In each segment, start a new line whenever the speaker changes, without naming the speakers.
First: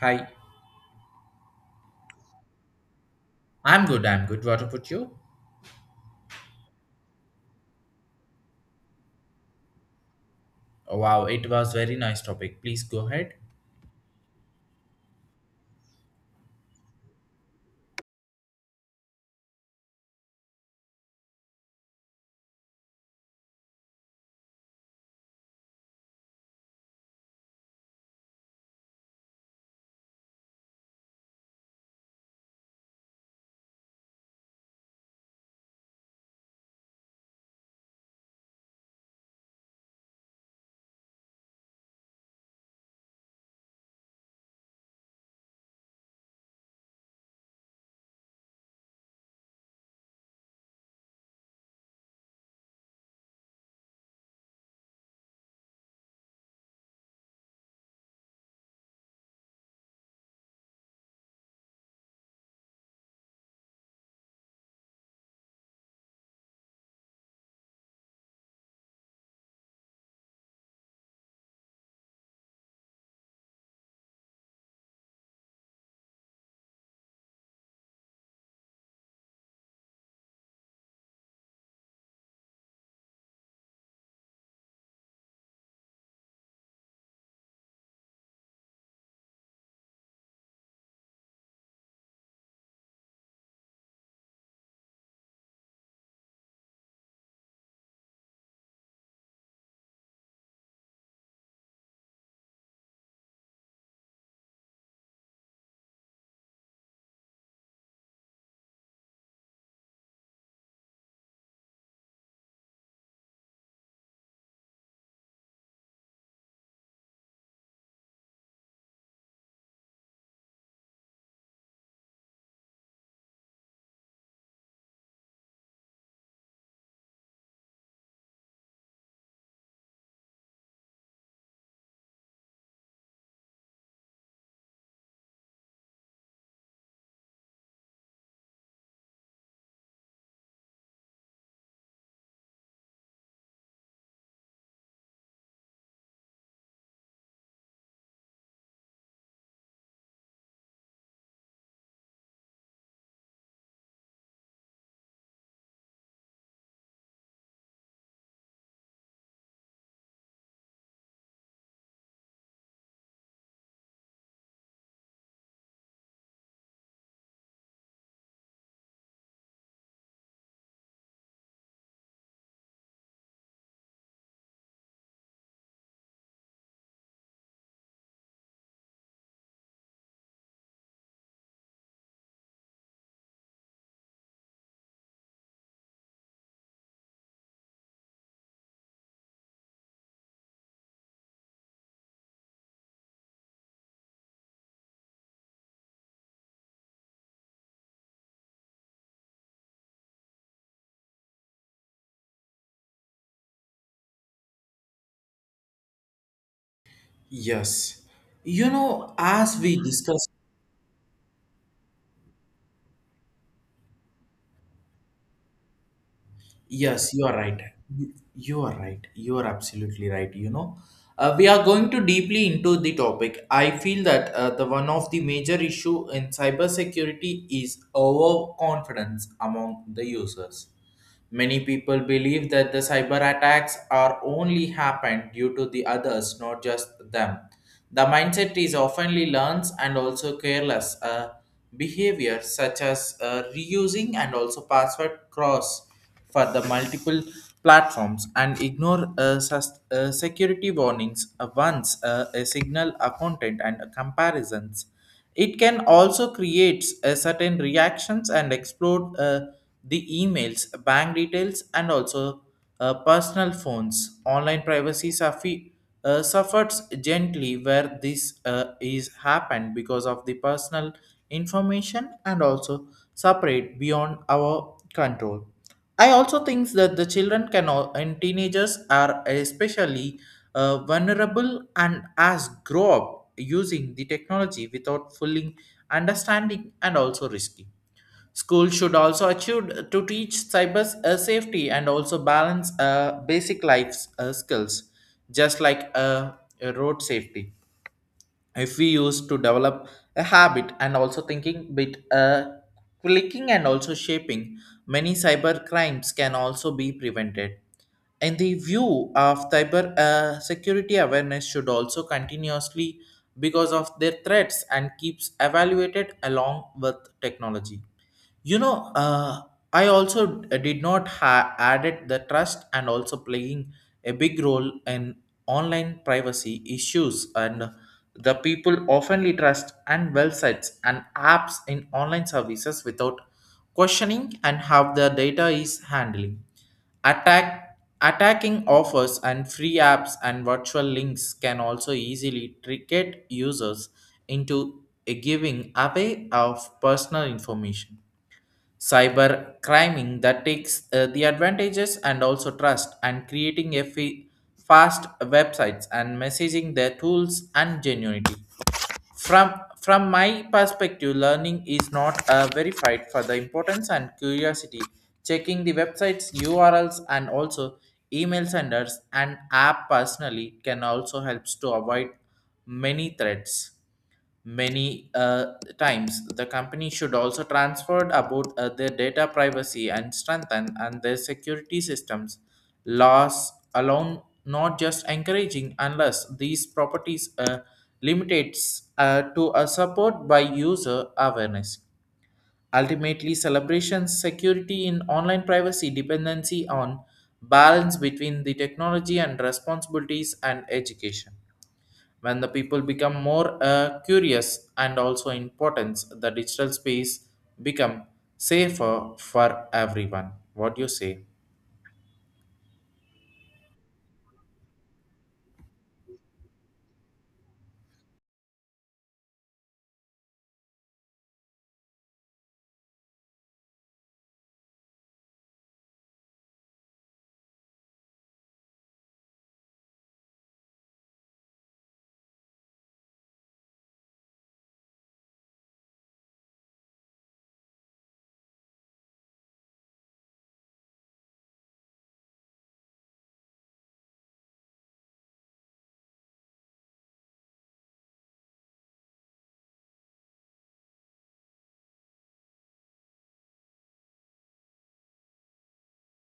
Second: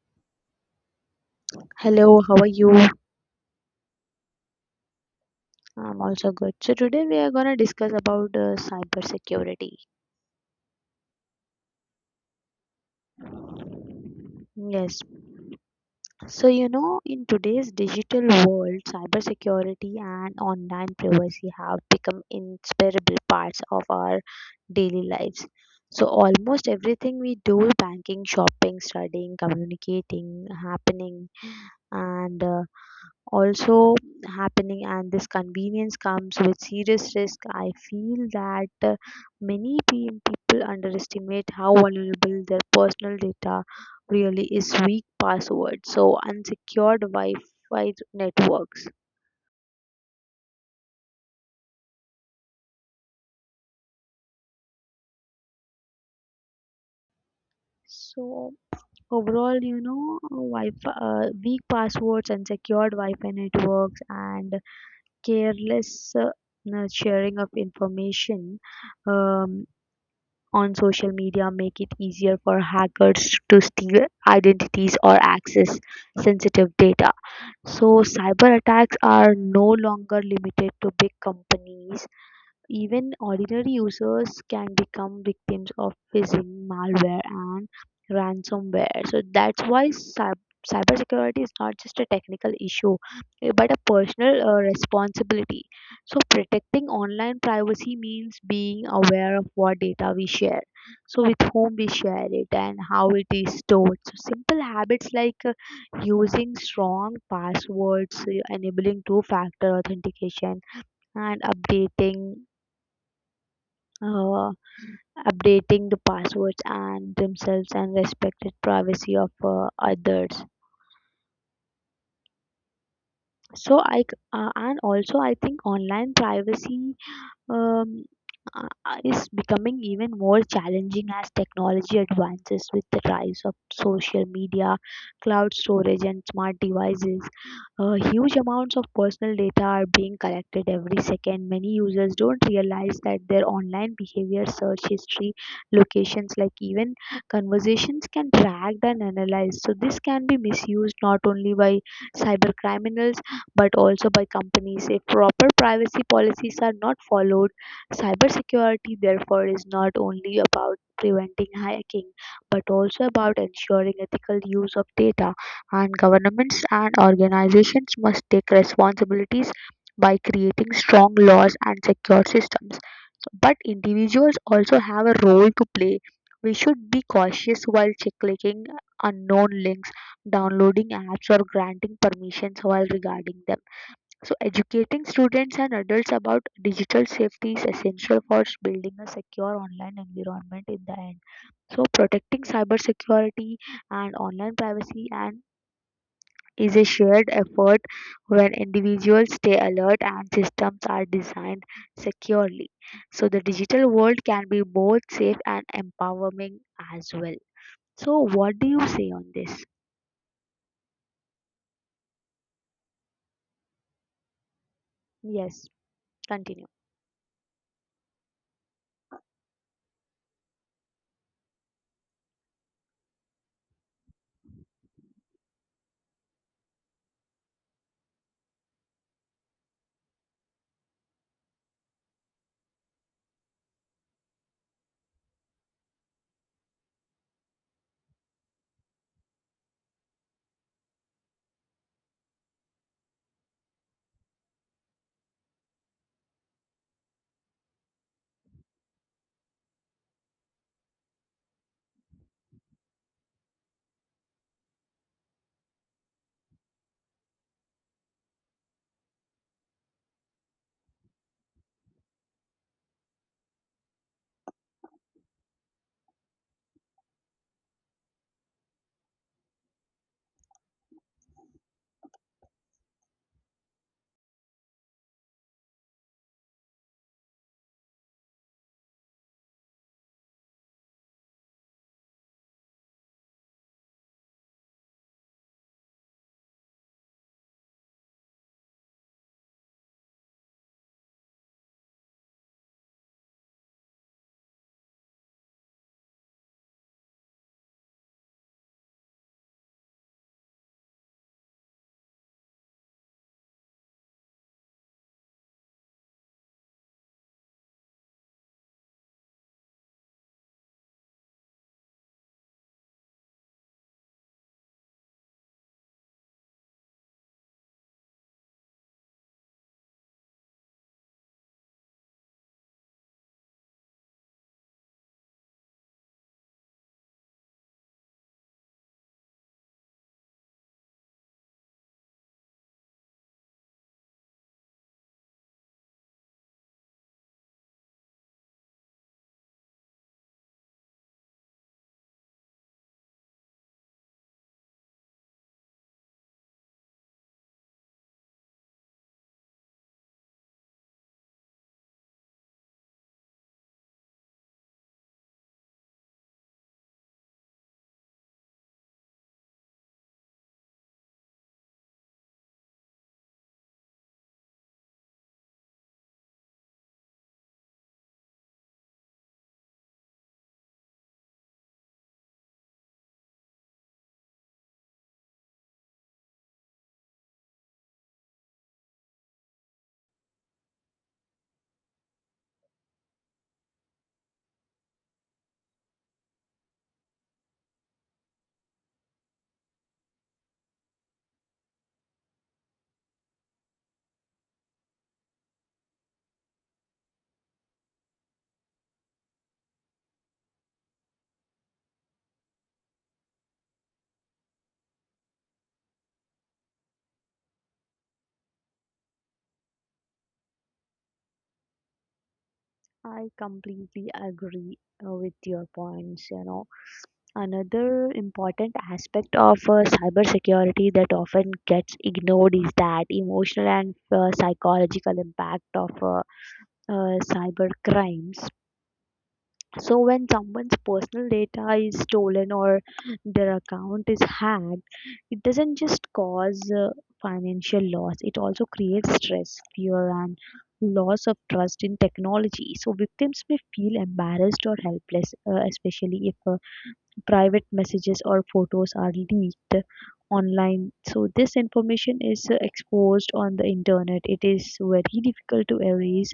Hi.
Hello, how are you?
I'm good, I'm good. What about you?
I'm also good. So today we are gonna discuss about cybersecurity.
Wow, it was very nice topic. Please go ahead.
Yes. So you know, in today's digital world, cybersecurity and online privacy have become inseparable parts of our daily lives. So almost everything we do, banking, shopping, studying, communicating, happening, and also happening, and this convenience comes with serious risk. I feel that many people underestimate how vulnerable their personal data really is. Weak passwords, so unsecured wi-fi networks, so overall you know wi-fi, weak passwords, unsecured wi-fi networks, and careless sharing of information um, on social media make it easier for hackers to steal identities or access sensitive data. So, cyber attacks are no longer limited to big companies. Even ordinary users can become victims of phishing, malware, and ransomware. So that's why cybersecurity is not just a technical issue, but a personal responsibility. So protecting online privacy means being aware of what data we share, so with whom we share it, and how it is stored. So simple habits like using strong passwords, enabling two-factor authentication, and updating uh, updating the passwords and themselves, and respected privacy of others. And also I think online privacy um, is becoming even more challenging as technology advances with the rise of social media, cloud storage, and smart devices. Huge amounts of personal data are being collected every second. Many users don't realize that their online behavior, search history, locations, like even conversations can tracked and analyzed. So this can be misused not only by cyber criminals but also by companies. If proper privacy policies are not followed, cybersecurity therefore is not only about preventing hacking but also about ensuring ethical use of data, and governments and organizations must take responsibilities by creating strong laws and secure systems. But individuals also have a role to play. We should be cautious while clicking unknown links, downloading apps, or granting permissions while regarding them. So, educating students and adults about digital safety is essential for building a secure online environment in the end. So, protecting cybersecurity and online privacy and is a shared effort when individuals stay alert and systems are designed securely. So, the digital world can be both safe and empowering as well.
Yes.
So, what do
You
you say
know,
on
as
this?
we discuss.
Yes, continue.
Yes, you are right. You are right. You are absolutely right. You know, we are going to deeply into the topic. I feel that the one of the major issue in cybersecurity is overconfidence among the users. Many people believe that the cyber attacks are only happen due to the others, not just them. The mindset is oftenly learns and also careless behavior such as reusing and also password cross for the multiple platforms and ignore security warnings once a signal a content and comparisons. It can also create a certain reactions and explore the emails bank details and also personal phones online privacy suffers gently, where this is happened because of the personal information and also separate beyond our control. I also think that the children and teenagers are especially vulnerable and as grow up using the technology without fully understanding and also risky. Schools should also achieve to teach cyber safety and also balance basic life skills, just like road safety. If we use to develop a habit and also thinking bit clicking and also shaping, many cyber crimes can also be prevented. In the view of cyber security awareness should also continuously, because of their threats and keeps evaluated along with technology. You know, I also did not added the trust and also playing a big role in online privacy issues, and the people oftenly trust and websites and apps in online services without questioning and how the data is handling. Attacking offers and free apps and virtual links can also easily trick users into a giving away of personal information. Cyber criming that takes the advantages and also trust and creating a fast websites and messaging their tools and genuinity. from from my perspective, learning is not verified for the importance and curiosity. Checking the websites urls and also email senders and app personally can also helps to avoid many threats. Many times, the company should also transfer about their data privacy and strengthen and their security systems. Laws alone, not just encouraging, unless these properties limitates to a support by user awareness. Ultimately, celebrations security in online privacy dependency on balance between the technology and responsibilities and education. When the people become more curious and also importance, the digital space become safer for everyone. What do you say?
I completely agree with your points. You know, another important aspect of cybersecurity that often gets ignored is that emotional and psychological impact of cyber crimes. So when someone's personal data is stolen or their account is hacked, it doesn't just cause financial loss, it also creates stress, fear, and loss of trust in technology. So victims may feel embarrassed or helpless, especially if private messages or photos are leaked online. So this information is exposed on the internet, it is very difficult to erase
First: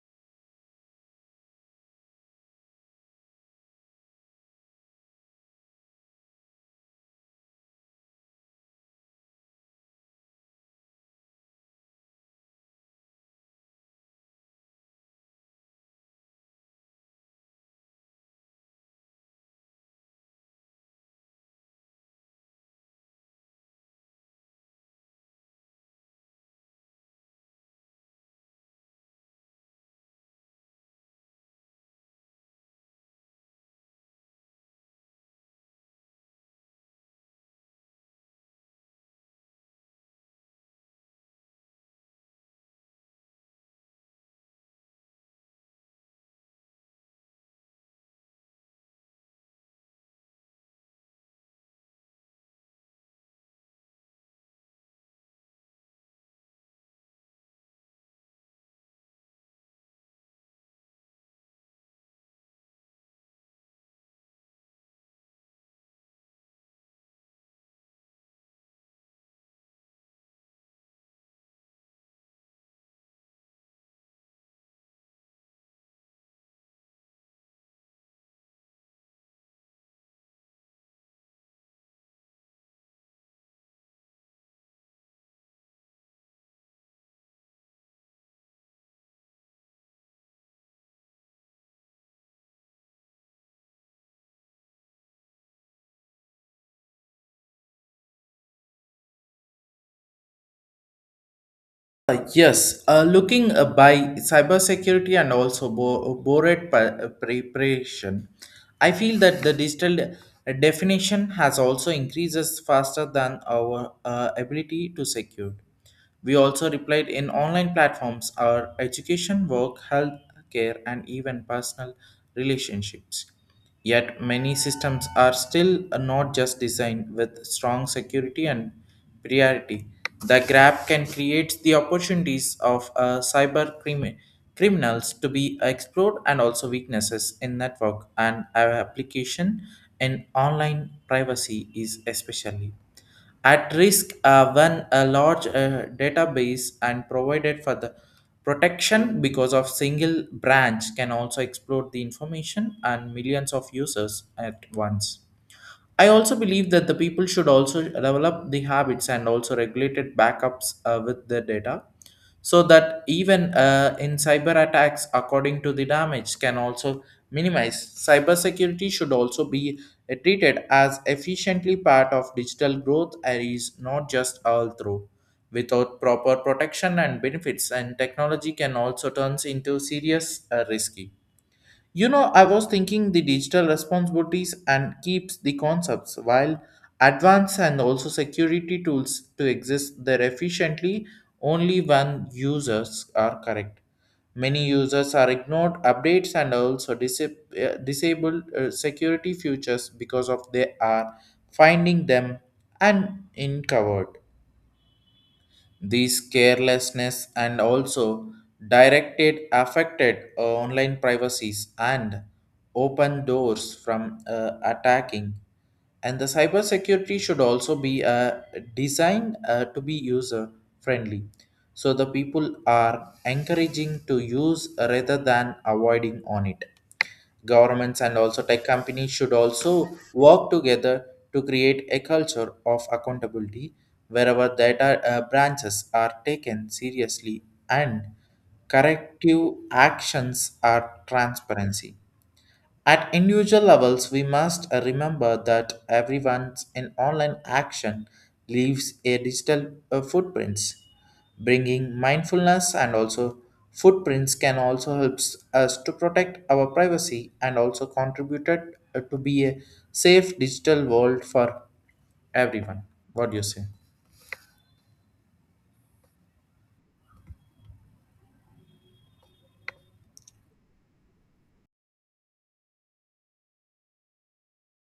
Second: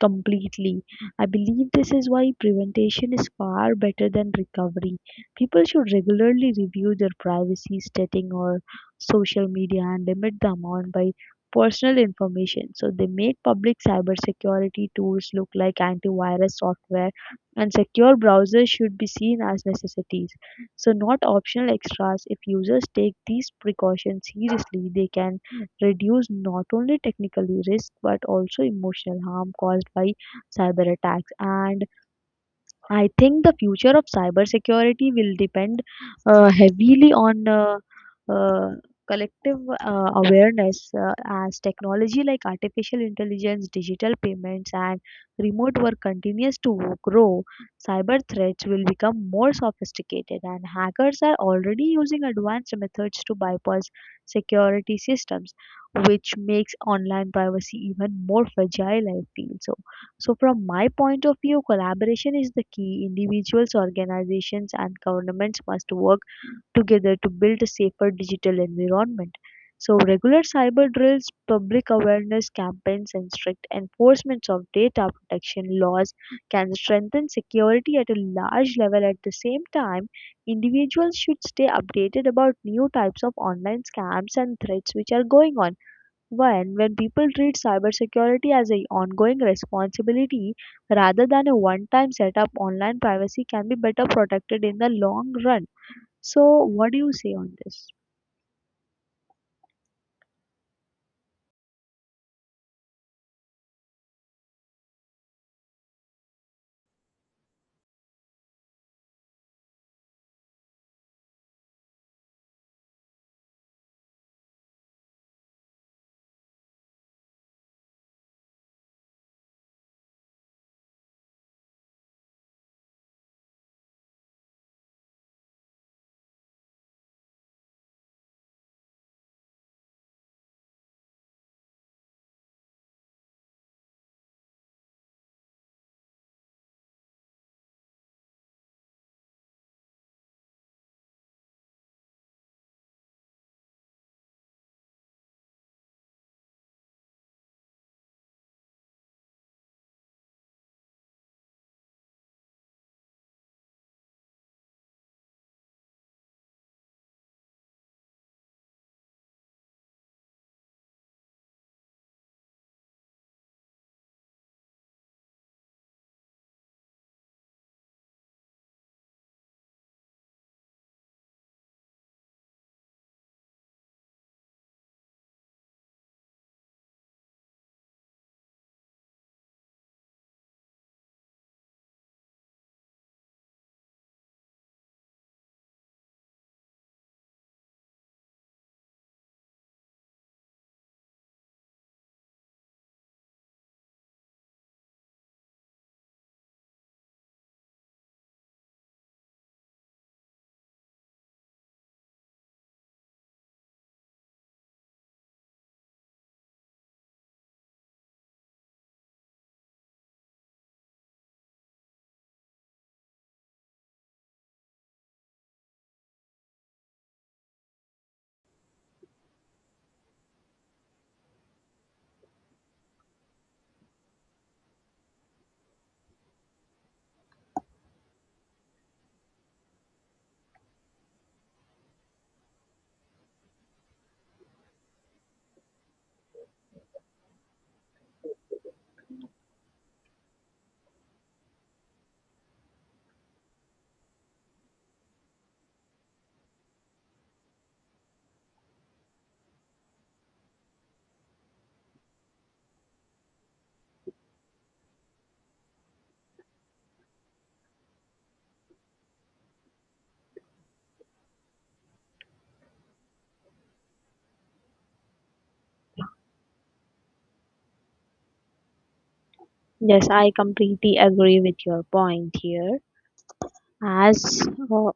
completely. I believe this is why prevention is far better than recovery. People should regularly review their privacy setting or social media and limit the amount by personal information so they make public. Cybersecurity tools look like antivirus software and secure browsers should be seen as necessities, so not optional extras. If users take these precautions seriously, they can reduce not only technical risk but also emotional harm caused by cyber attacks. And I think the future of cybersecurity will depend heavily on uh, collective awareness as technology like artificial intelligence, digital payments, and remote work continues to grow. Cyber threats will become more sophisticated, and hackers are already using advanced methods to bypass security systems, which makes online privacy even more fragile, I feel so. So, from my point of view, collaboration is the key. Individuals, organizations, and governments must work together to build a safer digital environment. So, regular cyber drills, public awareness campaigns, and strict enforcements of data protection laws can strengthen security at a large level. At the same time, individuals should stay updated about new types of online scams and threats which are going on one, when people treat cybersecurity as an ongoing responsibility rather than a one time setup, online privacy can be better protected in the long run. So, what do you say on this?
Yes, looking by cybersecurity and also preparation, I feel that the digital definition has also increases faster than our ability to secure. We also replied in online platforms, our education, work, health care, and even personal relationships. Yet many systems are still not just designed with strong security and priority. The grab can create the opportunities of criminals to be explored and also weaknesses in network and our application in online privacy is especially at risk when a large database and provided for the protection, because of single branch can also explode the information and millions of users at once. I also believe that the people should also develop the habits and also regulated backups with the data, so that even in cyber attacks according to the damage can also minimize. Cybersecurity should also be treated as efficiently part of digital growth and is not just all through. Without proper protection and benefits and technology can also turns into serious risky. You know, I was thinking the digital responsibilities and keeps the concepts while advanced and also security tools to exist there efficiently only when users are correct. Many users are ignored updates and also disabled security features because of they are finding them and uncovered. These carelessness and also directed affected online privacies and open doors from attacking. And the cybersecurity should also be designed to be user friendly, so the people are encouraging to use rather than avoiding on it. Governments and also tech companies should also work together to create a culture of accountability wherever data branches are taken seriously, and corrective actions are transparency. At individual levels, we must remember that everyone's in online action leaves a digital footprints. Bringing mindfulness and also footprints can also help us to protect our privacy and also contributed to be a safe digital world for everyone. What do you say?
Yes, I completely agree with your point here. As uh,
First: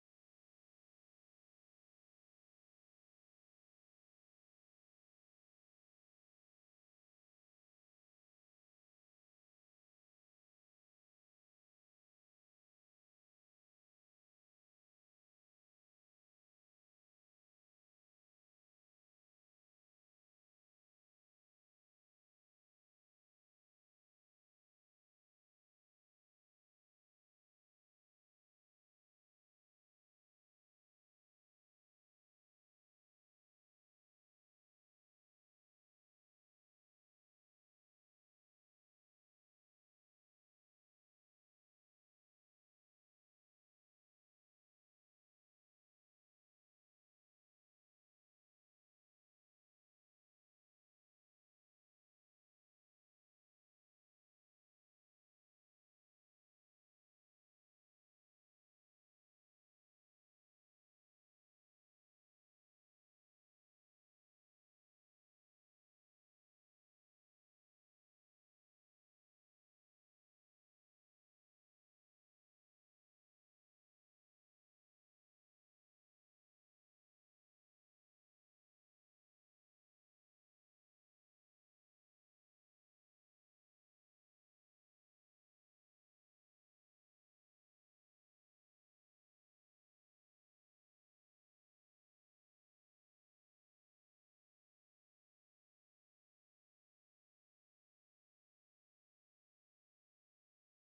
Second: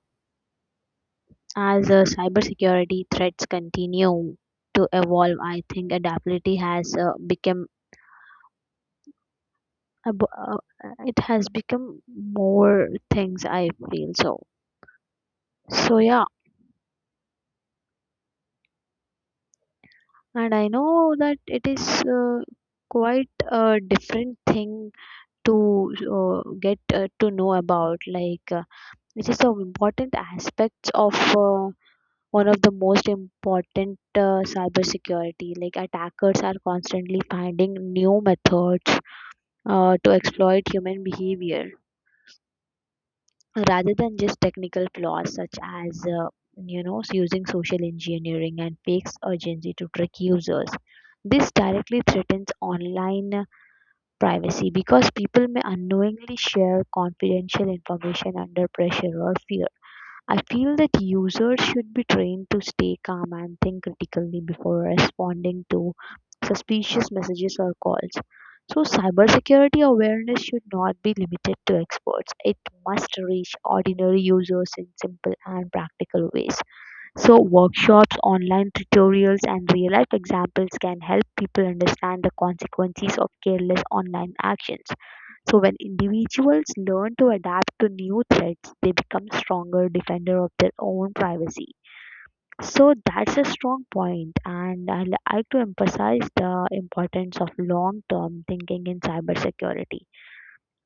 as cybersecurity threats continue to evolve, I think adaptability has become ab- uh, it has become more things, I feel so. So yeah, and I know that it is uh, quite a different thing to get to know about. This is some important aspects of one of the most important cybersecurity. Like attackers are constantly finding new methods to exploit human behavior rather than just technical flaws, such as you know, using social engineering and fakes urgency to trick users. This directly threatens online privacy because people may unknowingly share confidential information under pressure or fear. I feel that users should be trained to stay calm and think critically before responding to suspicious messages or calls. So, cybersecurity awareness should not be limited to experts. It must reach ordinary users in simple and practical ways. So workshops, online tutorials, and real-life examples can help people understand the consequences of careless online actions. So when individuals learn to adapt to new threats, they become stronger defender of their own privacy. So that's a strong point, and I like to emphasize the importance of long-term thinking in cybersecurity.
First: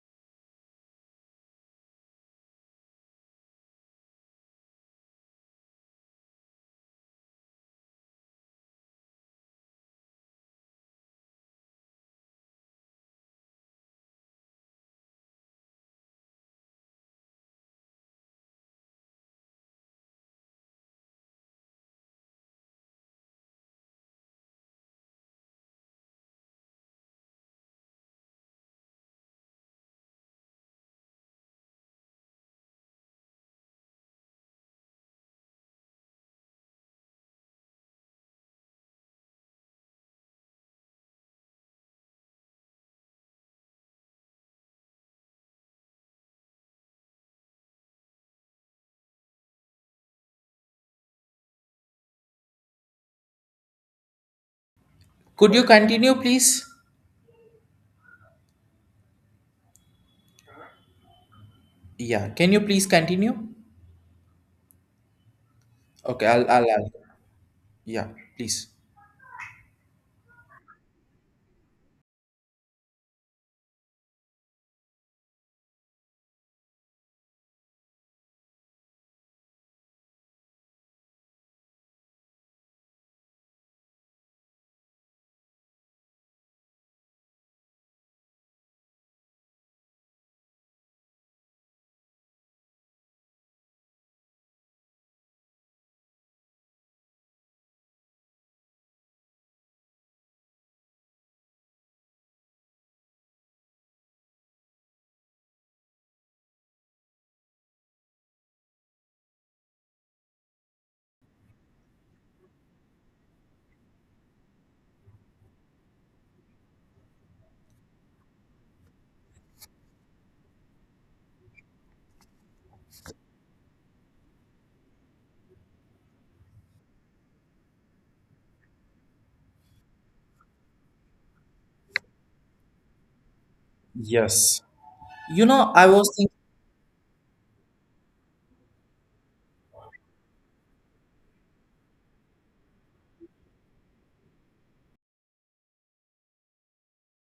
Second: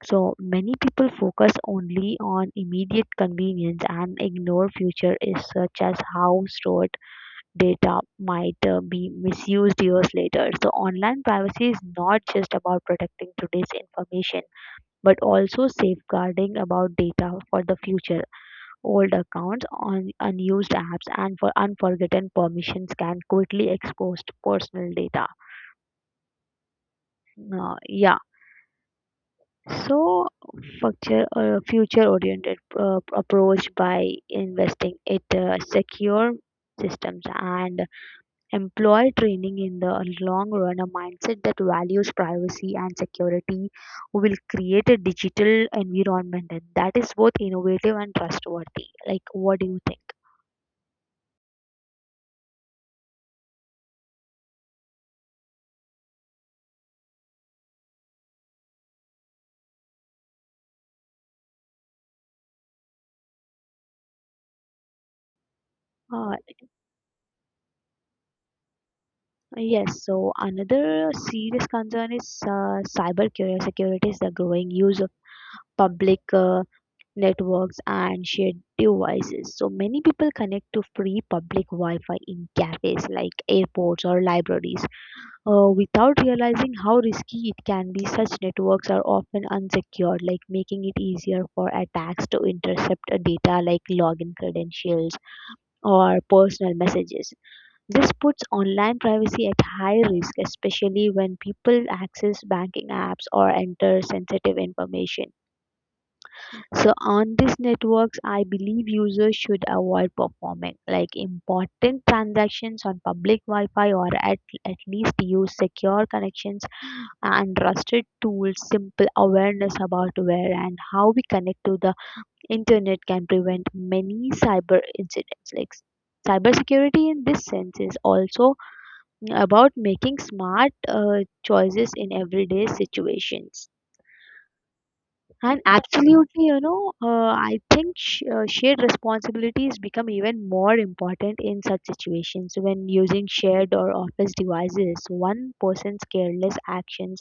So many people focus only on immediate convenience and ignore future issues such as how stored data might be misused years later. So, online privacy is not just about protecting today's information, but also safeguarding about data for the future. Old accounts, on unused apps, and for unforgotten permissions can quickly expose personal data. Yeah. So, future-oriented approach by investing it secure systems and employee training in the long run, a mindset that values privacy and security will create a digital environment and that is both innovative and trustworthy. Like, what do you think?
Could you continue, please? Yeah. Can you please continue? Okay,
uh,
I'll. Yeah, please.
yes, so another serious concern is security is the growing use of public networks and shared devices. So many people connect to free public Wi Fi in cafes like airports or libraries without realizing how risky it can be. Such networks are often unsecured, like making it easier for attacks to intercept data like login credentials or personal messages. This puts online privacy at high risk, especially when people access banking apps or enter sensitive information. So, on these networks, I believe users should avoid performing like important transactions on public Wi Fi, or at least use secure connections and trusted tools. Simple awareness about where and how we connect to the internet can prevent many cyber incidents. Like, cybersecurity in this sense is also about making smart choices in everyday situations.
Yes. You
And
know, I was thinking.
absolutely, you know, I think shared responsibilities become even more important in such situations. So, when using shared or office devices, one person's careless actions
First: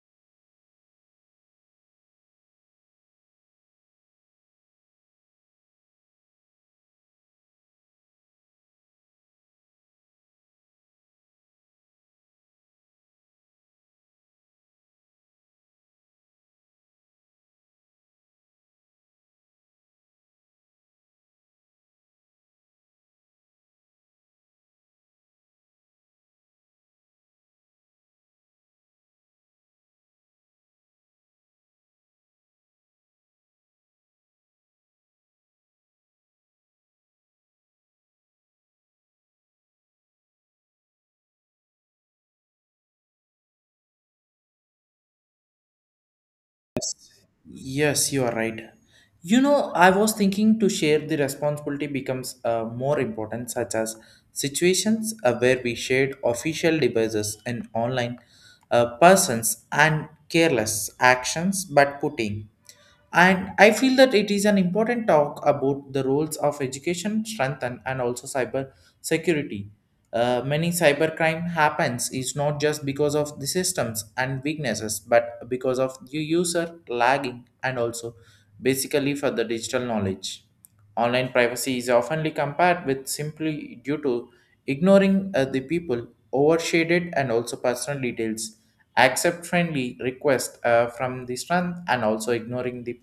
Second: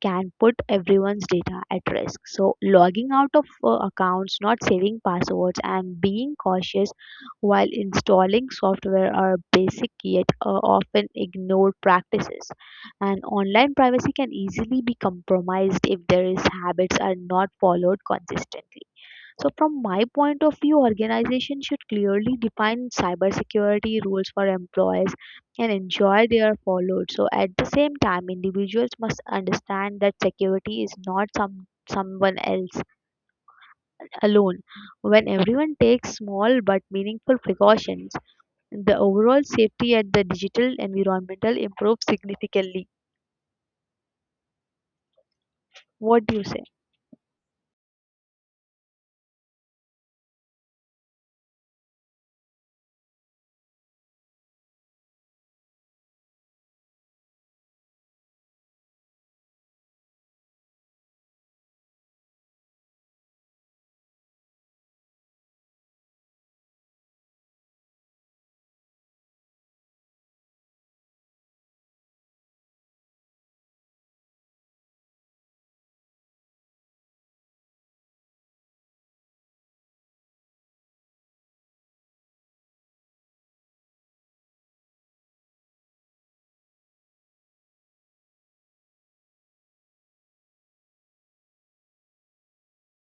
can put everyone's data at risk. So, logging out of accounts, not saving passwords, and being cautious while installing software are basic yet often ignored practices, and online privacy can easily be compromised if there is habits are not followed consistently. So from my point of view, organization should clearly define cybersecurity rules for employees and ensure they are followed. So at the same time, individuals must understand that security is not someone else alone. When everyone takes small but meaningful precautions, the overall safety at the digital environmental improves significantly. What do you say?
Yes, you are right. You know, I was thinking to share the responsibility becomes more important, such as situations where we shared official devices and online persons and careless actions, but putting. And I feel that it is an important talk about the roles of education, strength, and also cyber security. Many cybercrime happens is not just because of the systems and weaknesses, but because of the user lagging and also basically for the digital knowledge. Online privacy is often compared with simply due to ignoring the people, overshaded and also personal details, accept friendly requests from the strength and also ignoring the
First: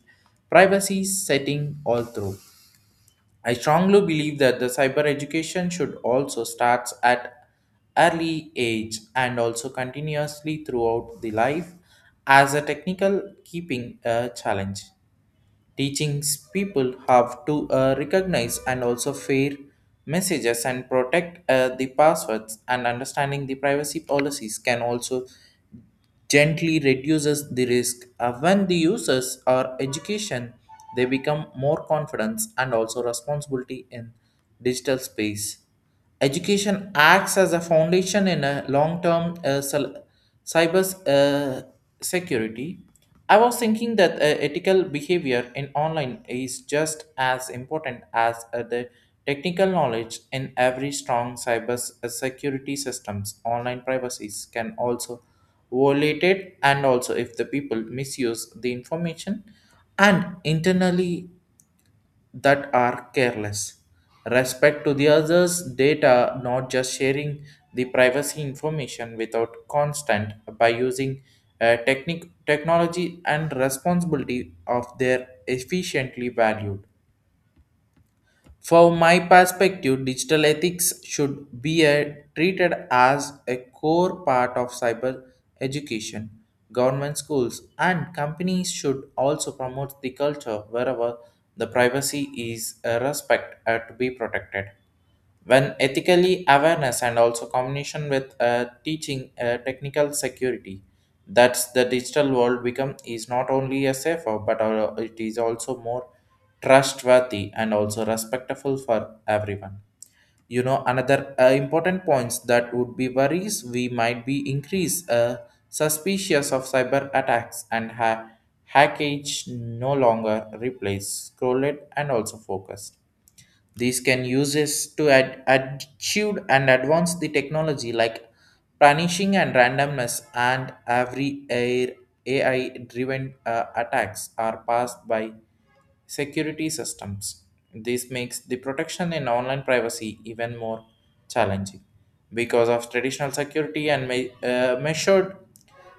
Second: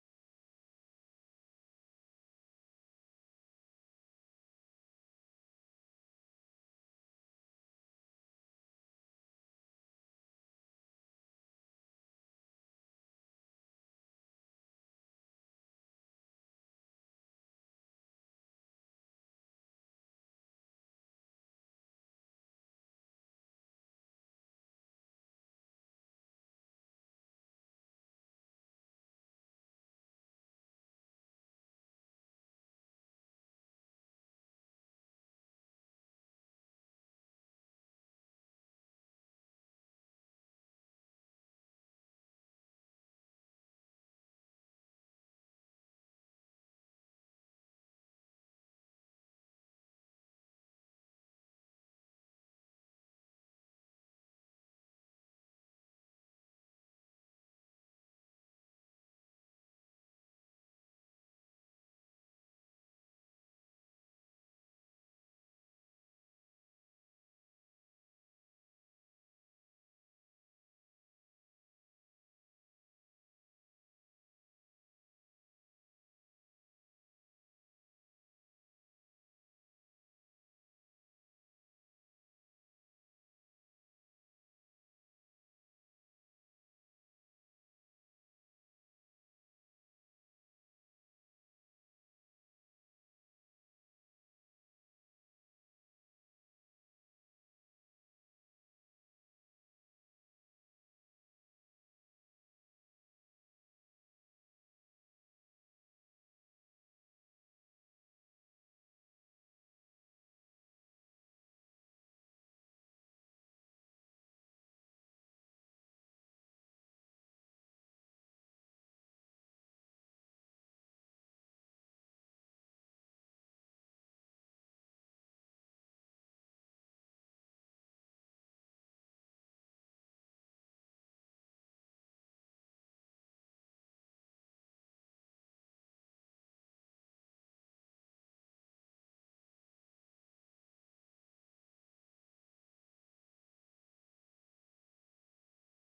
privacy setting all through. I strongly believe that the cyber education should also start at early age and also continuously throughout the life, as a technical keeping challenge. Teaching people have to recognize and also fair messages and protect the passwords and understanding the privacy policies can also gently reduces the risk. When the users are education, they become more confidence and also responsibility in digital space. Education acts as a foundation in a long-term sil- cyber uh, security. I was thinking that ethical behavior in online is just as important as the technical knowledge in every strong security systems. Online privacies can also violated and also if the people misuse the information and internally that are careless respect to the others data, not just sharing the privacy information without constant by using technology and responsibility of their efficiently valued. From my perspective, digital ethics should be treated as a core part of cyber education. Government schools and companies should also promote the culture wherever the privacy is respect to be protected. When ethically awareness and also combination with teaching technical security, that's the digital world become is not only a safer, but it is also more trustworthy and also respectful for everyone. You know, another important points that would be worries we might be increase suspicious of cyber attacks and hackage no longer replace scrolled and also focus. These can uses to add attitude and advance the technology like punishing and randomness and every air, AI driven attacks are passed by security systems. This makes the protection in online privacy even more challenging because of traditional security and measured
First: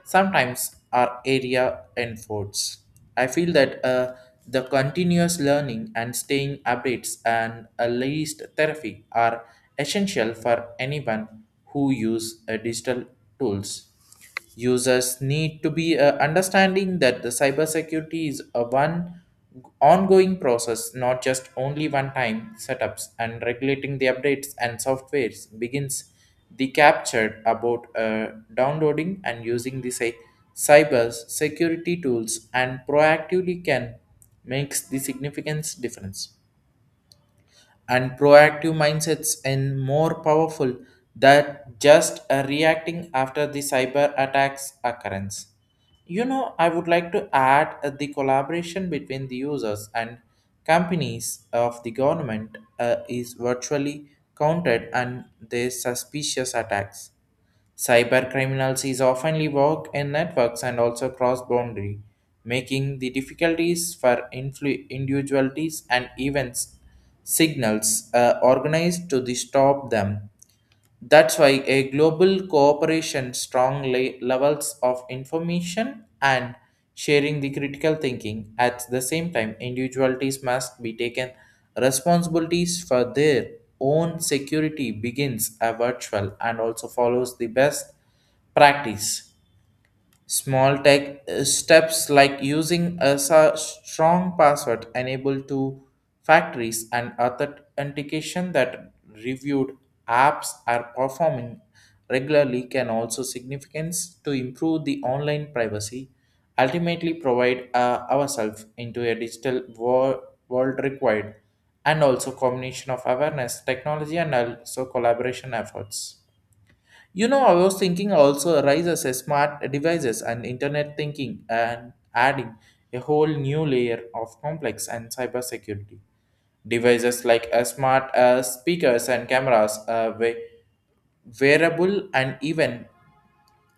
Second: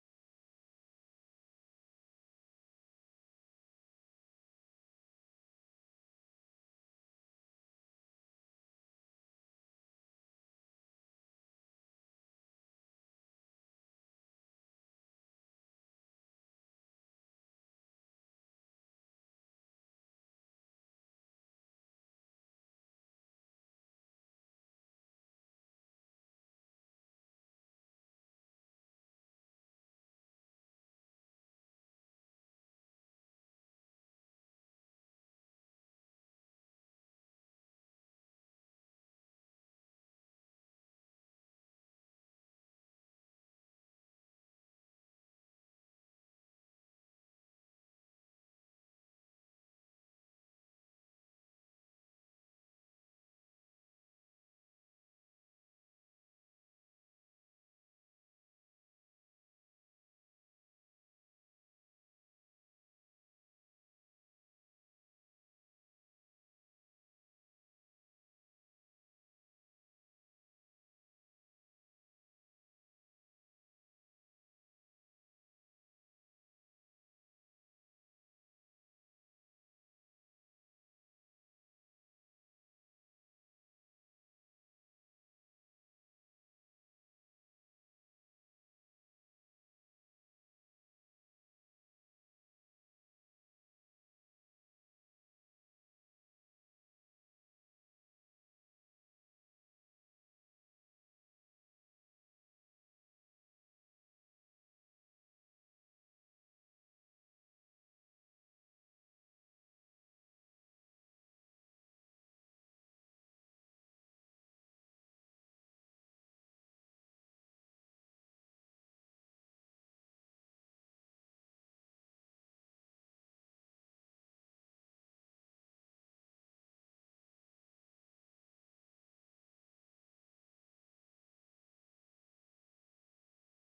sometimes our area enforce. I feel that the continuous learning and staying updates and at least therapy are essential for anyone who use digital tools. Users need to be understanding that the cybersecurity is a one ongoing process, not just only one time setups and regulating the updates and softwares begins they captured about downloading and using the cyber security tools and proactively can makes the significant difference. And proactive mindsets and more powerful than just reacting after the cyber attacks occurrence. You know, I would like to add the collaboration between the users and companies of the government is virtually counted and their suspicious attacks. Cybercriminals is often work in networks and also cross-boundary, making the difficulties for individualities and events signals organized to the stop them. That's why a global cooperation strong levels of information and sharing the critical thinking. At the same time, individualities must be taken responsibilities for their own security begins a virtual and also follows the best practice. Small tech steps like using a strong password enable to factories and authentication that reviewed apps are performing regularly can also significance to improve the online privacy. Ultimately provide ourselves into a digital world required and also combination of awareness technology and also collaboration efforts. You know, I was thinking also arises as smart devices and internet thinking and adding a whole new layer of complex and cybersecurity. Devices like smart speakers and cameras, wearable and even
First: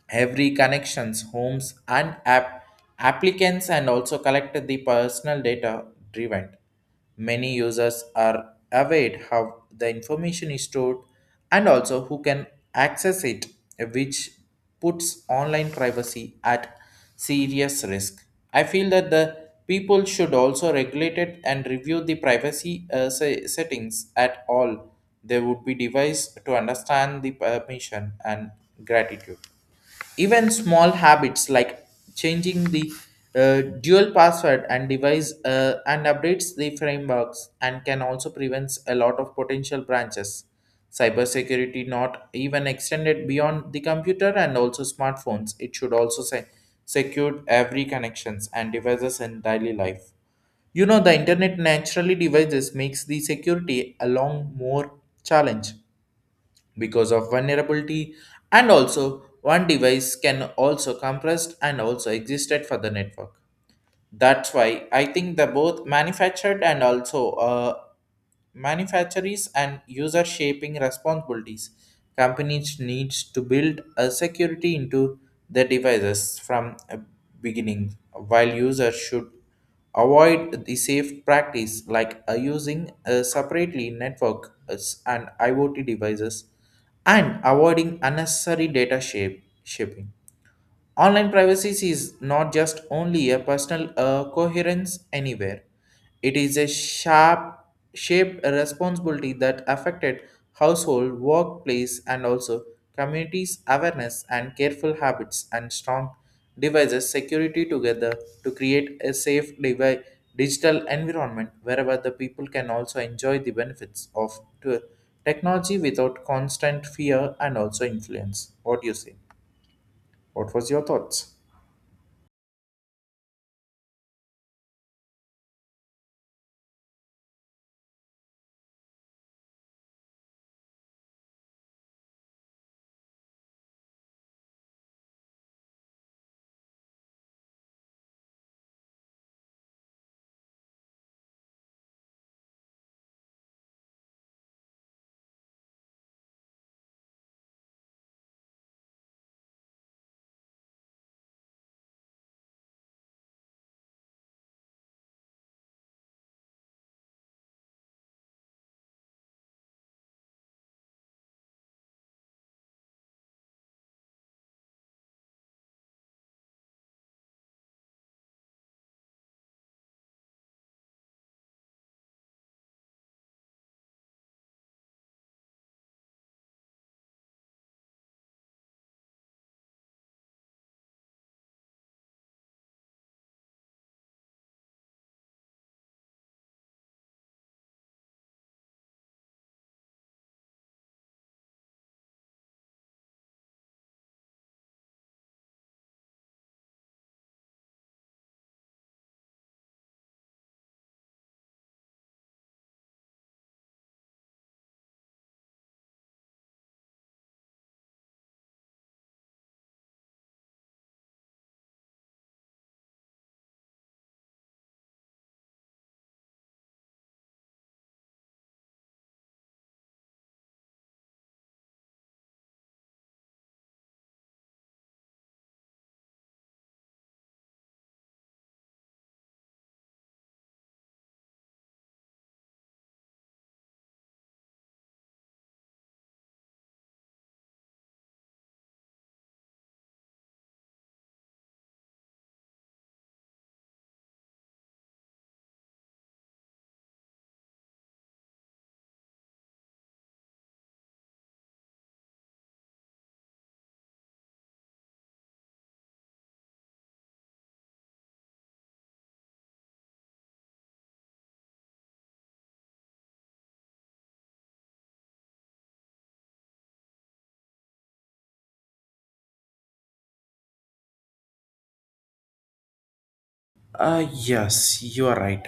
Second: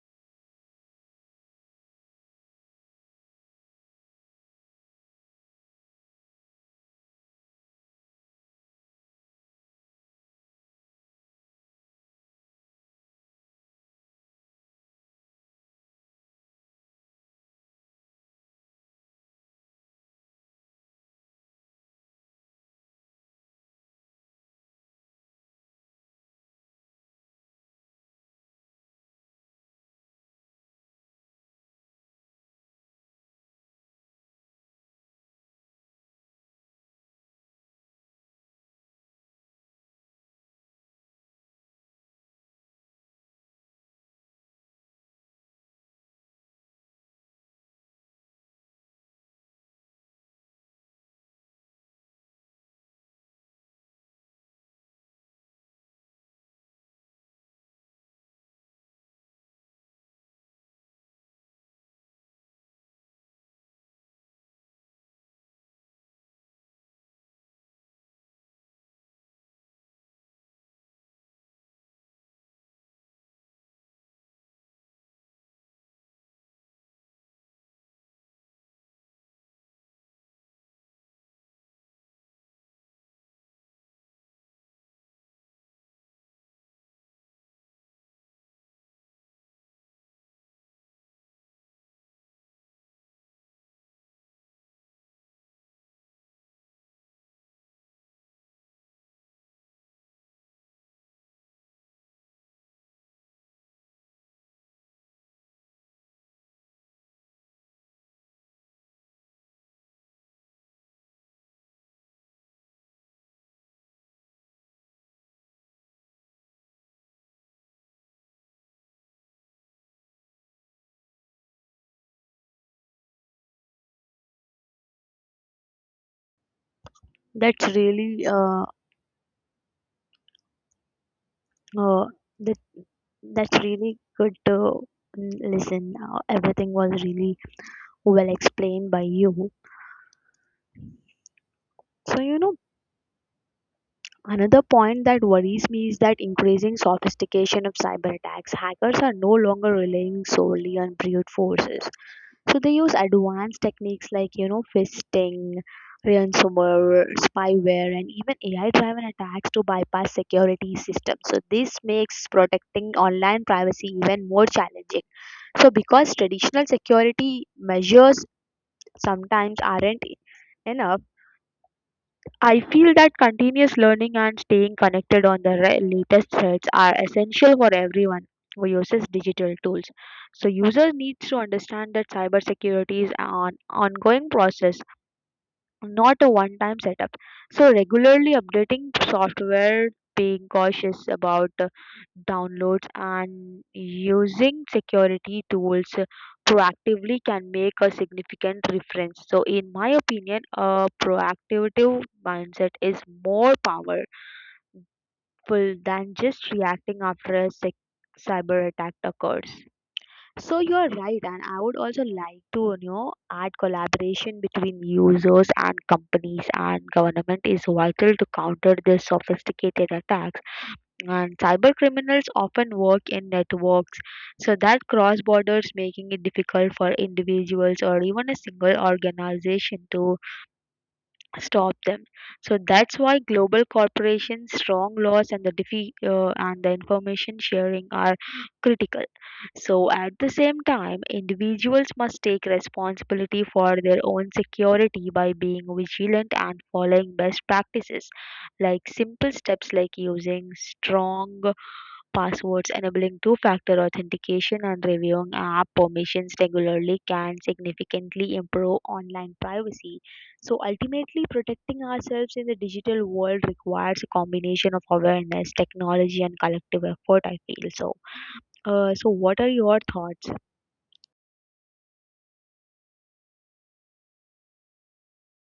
every connections homes and applicants and also collect the personal data driven. Many users are aware how the information is stored and also who can access it, which puts online privacy at serious risk. I feel that the people should also regulate it and review the privacy settings at all. There would be device to understand the permission and gratitude. Even small habits like changing the dual password and device, and updates the frameworks and can also prevent a lot of potential branches. Cybersecurity not even extended beyond the computer and also smartphones. It should also say secure every connections and devices in daily life. You know the internet naturally devices makes the security along more challenge because of vulnerability, and also one device can also compressed and also existed for the network. That's why I think the both manufactured and also manufacturers and user shaping responsibilities. Companies needs to build a security into their devices from a beginning, while users should avoid the safe practice like using separately network, and IoT devices, and avoiding unnecessary data shape shipping. Online privacy is not just only a personal coherence anywhere. It is a sharp shaped responsibility that affected household, workplace, and also communities' awareness and careful habits and strong devices security together to create a safe digital environment wherever the people can also enjoy the benefits of technology without constant fear and also influence. What do you say? What was your thoughts?
That's really uh that that's really good to listen. Everything was really well explained by you. So you know, another point that worries me is that increasing sophistication of cyber attacks. Hackers are no longer relying solely on brute forces. So they use advanced techniques like, you know, fisting, ransomware, spyware, and even AI-driven attacks to bypass security systems. So this makes protecting online privacy even more challenging. So because traditional security measures sometimes aren't enough, I feel that continuous learning and staying connected on the latest threads are essential for everyone who uses digital tools. So users need to understand that cybersecurity is an ongoing process, not a one time setup. So, regularly updating software, being cautious about downloads, and using security tools proactively can make a significant difference. So, in my opinion, a proactive mindset is more powerful than just reacting after a cyber attack occurs. So you are right, and I would also like to, you know, add collaboration between users and companies and government is vital to counter these sophisticated attacks. And cyber criminals often work in networks, so that cross borders making it difficult for individuals or even a single organization to stop them. So that's why global corporations, strong laws, and and the information sharing are critical. So at the same time, individuals must take responsibility for their own security by being vigilant and following best practices, like simple steps like using strong passwords, enabling two-factor authentication, and reviewing app permissions regularly can significantly improve online privacy. So ultimately, protecting ourselves in the digital world requires a combination of awareness, technology, and collective effort. I feel so. So, what are your thoughts?
Yes, you are right.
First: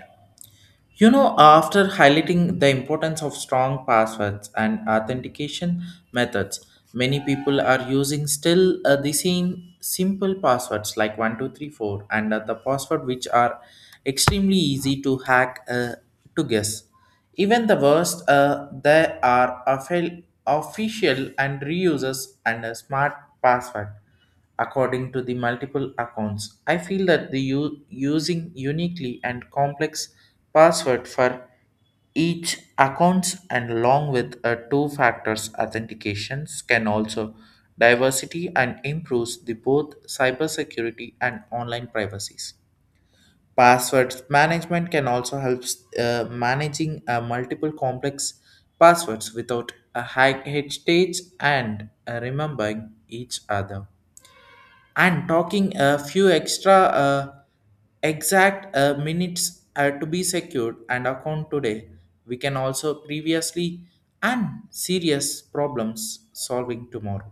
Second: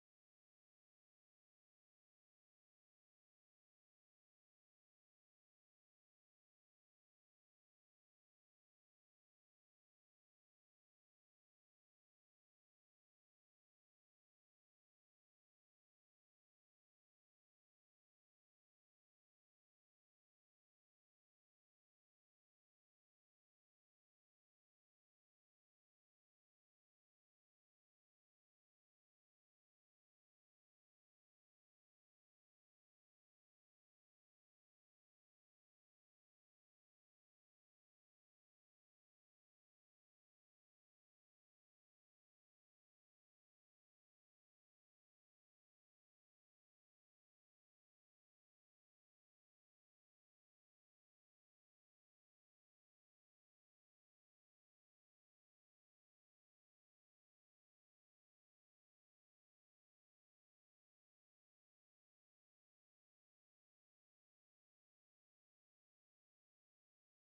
You know, after highlighting the importance of strong passwords and authentication methods, many people are using still the same simple passwords like 1234 and the password, which are extremely easy to hack, to guess. Even the worst, they are official and reusers and a smart password according to the multiple accounts. I feel that the using uniquely and complex password for each accounts, and along with a two factors authentications, can also diversity and improves the both cybersecurity and online privacies. Password management can also help managing multiple complex passwords without a high heritage and remembering each other, and talking a few extra exact minutes to be secured, and account today we can also previously and serious problems solving tomorrow.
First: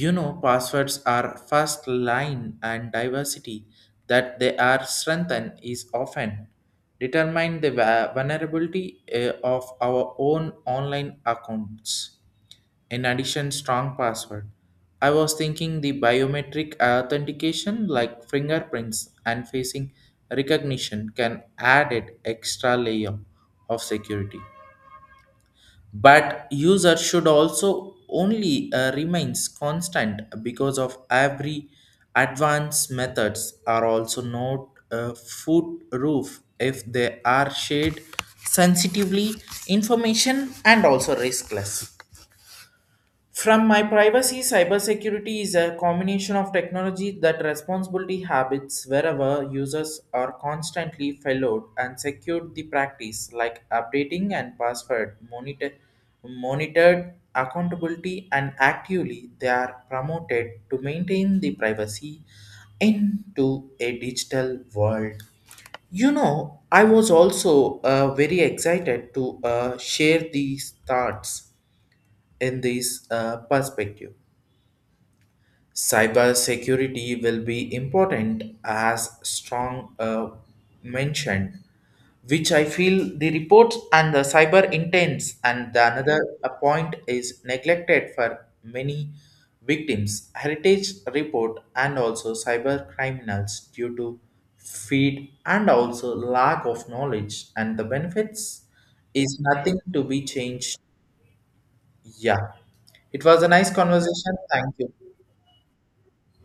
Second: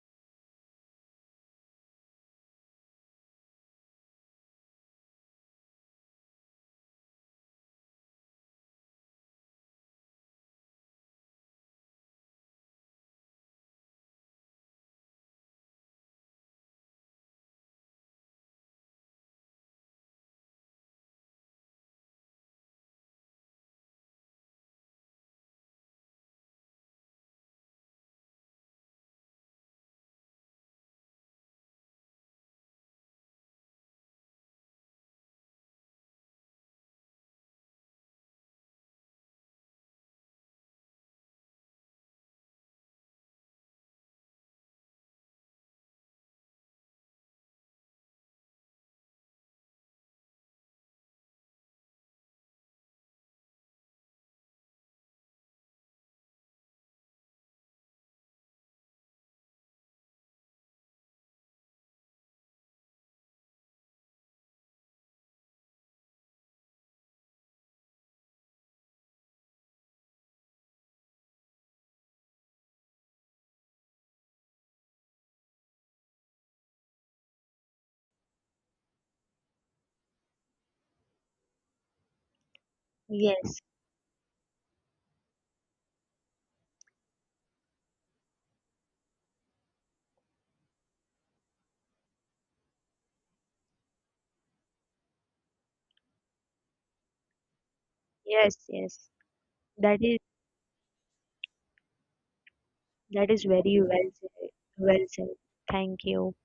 You know passwords are first line, and diversity that they are strengthened is often determine the vulnerability of our own online accounts. In addition, strong password. I was thinking the biometric authentication like fingerprints and facing recognition can add an extra layer of security. But user should also only remains constant, because of every advanced methods are also not foolproof if they are shared sensitively information and also riskless. From my privacy, cybersecurity is a combination of technology that responsibility habits wherever users are constantly followed and secured the practice like updating and password monitored accountability, and actively they are promoted to maintain the privacy into a digital world. You know, I was also very excited to share these thoughts in this perspective. Cybersecurity will be important as strong mentioned, which I feel the
Yes,
reports and the cyber intents and the another point is neglected for many victims. Heritage report and also cyber criminals due to feed and also lack of knowledge and the
yes,
benefits
yes.
is nothing
That
to
is
be changed. Yeah, it
that is
was a nice
very well
conversation.
said.
Thank
Well
you.
said. Thank you.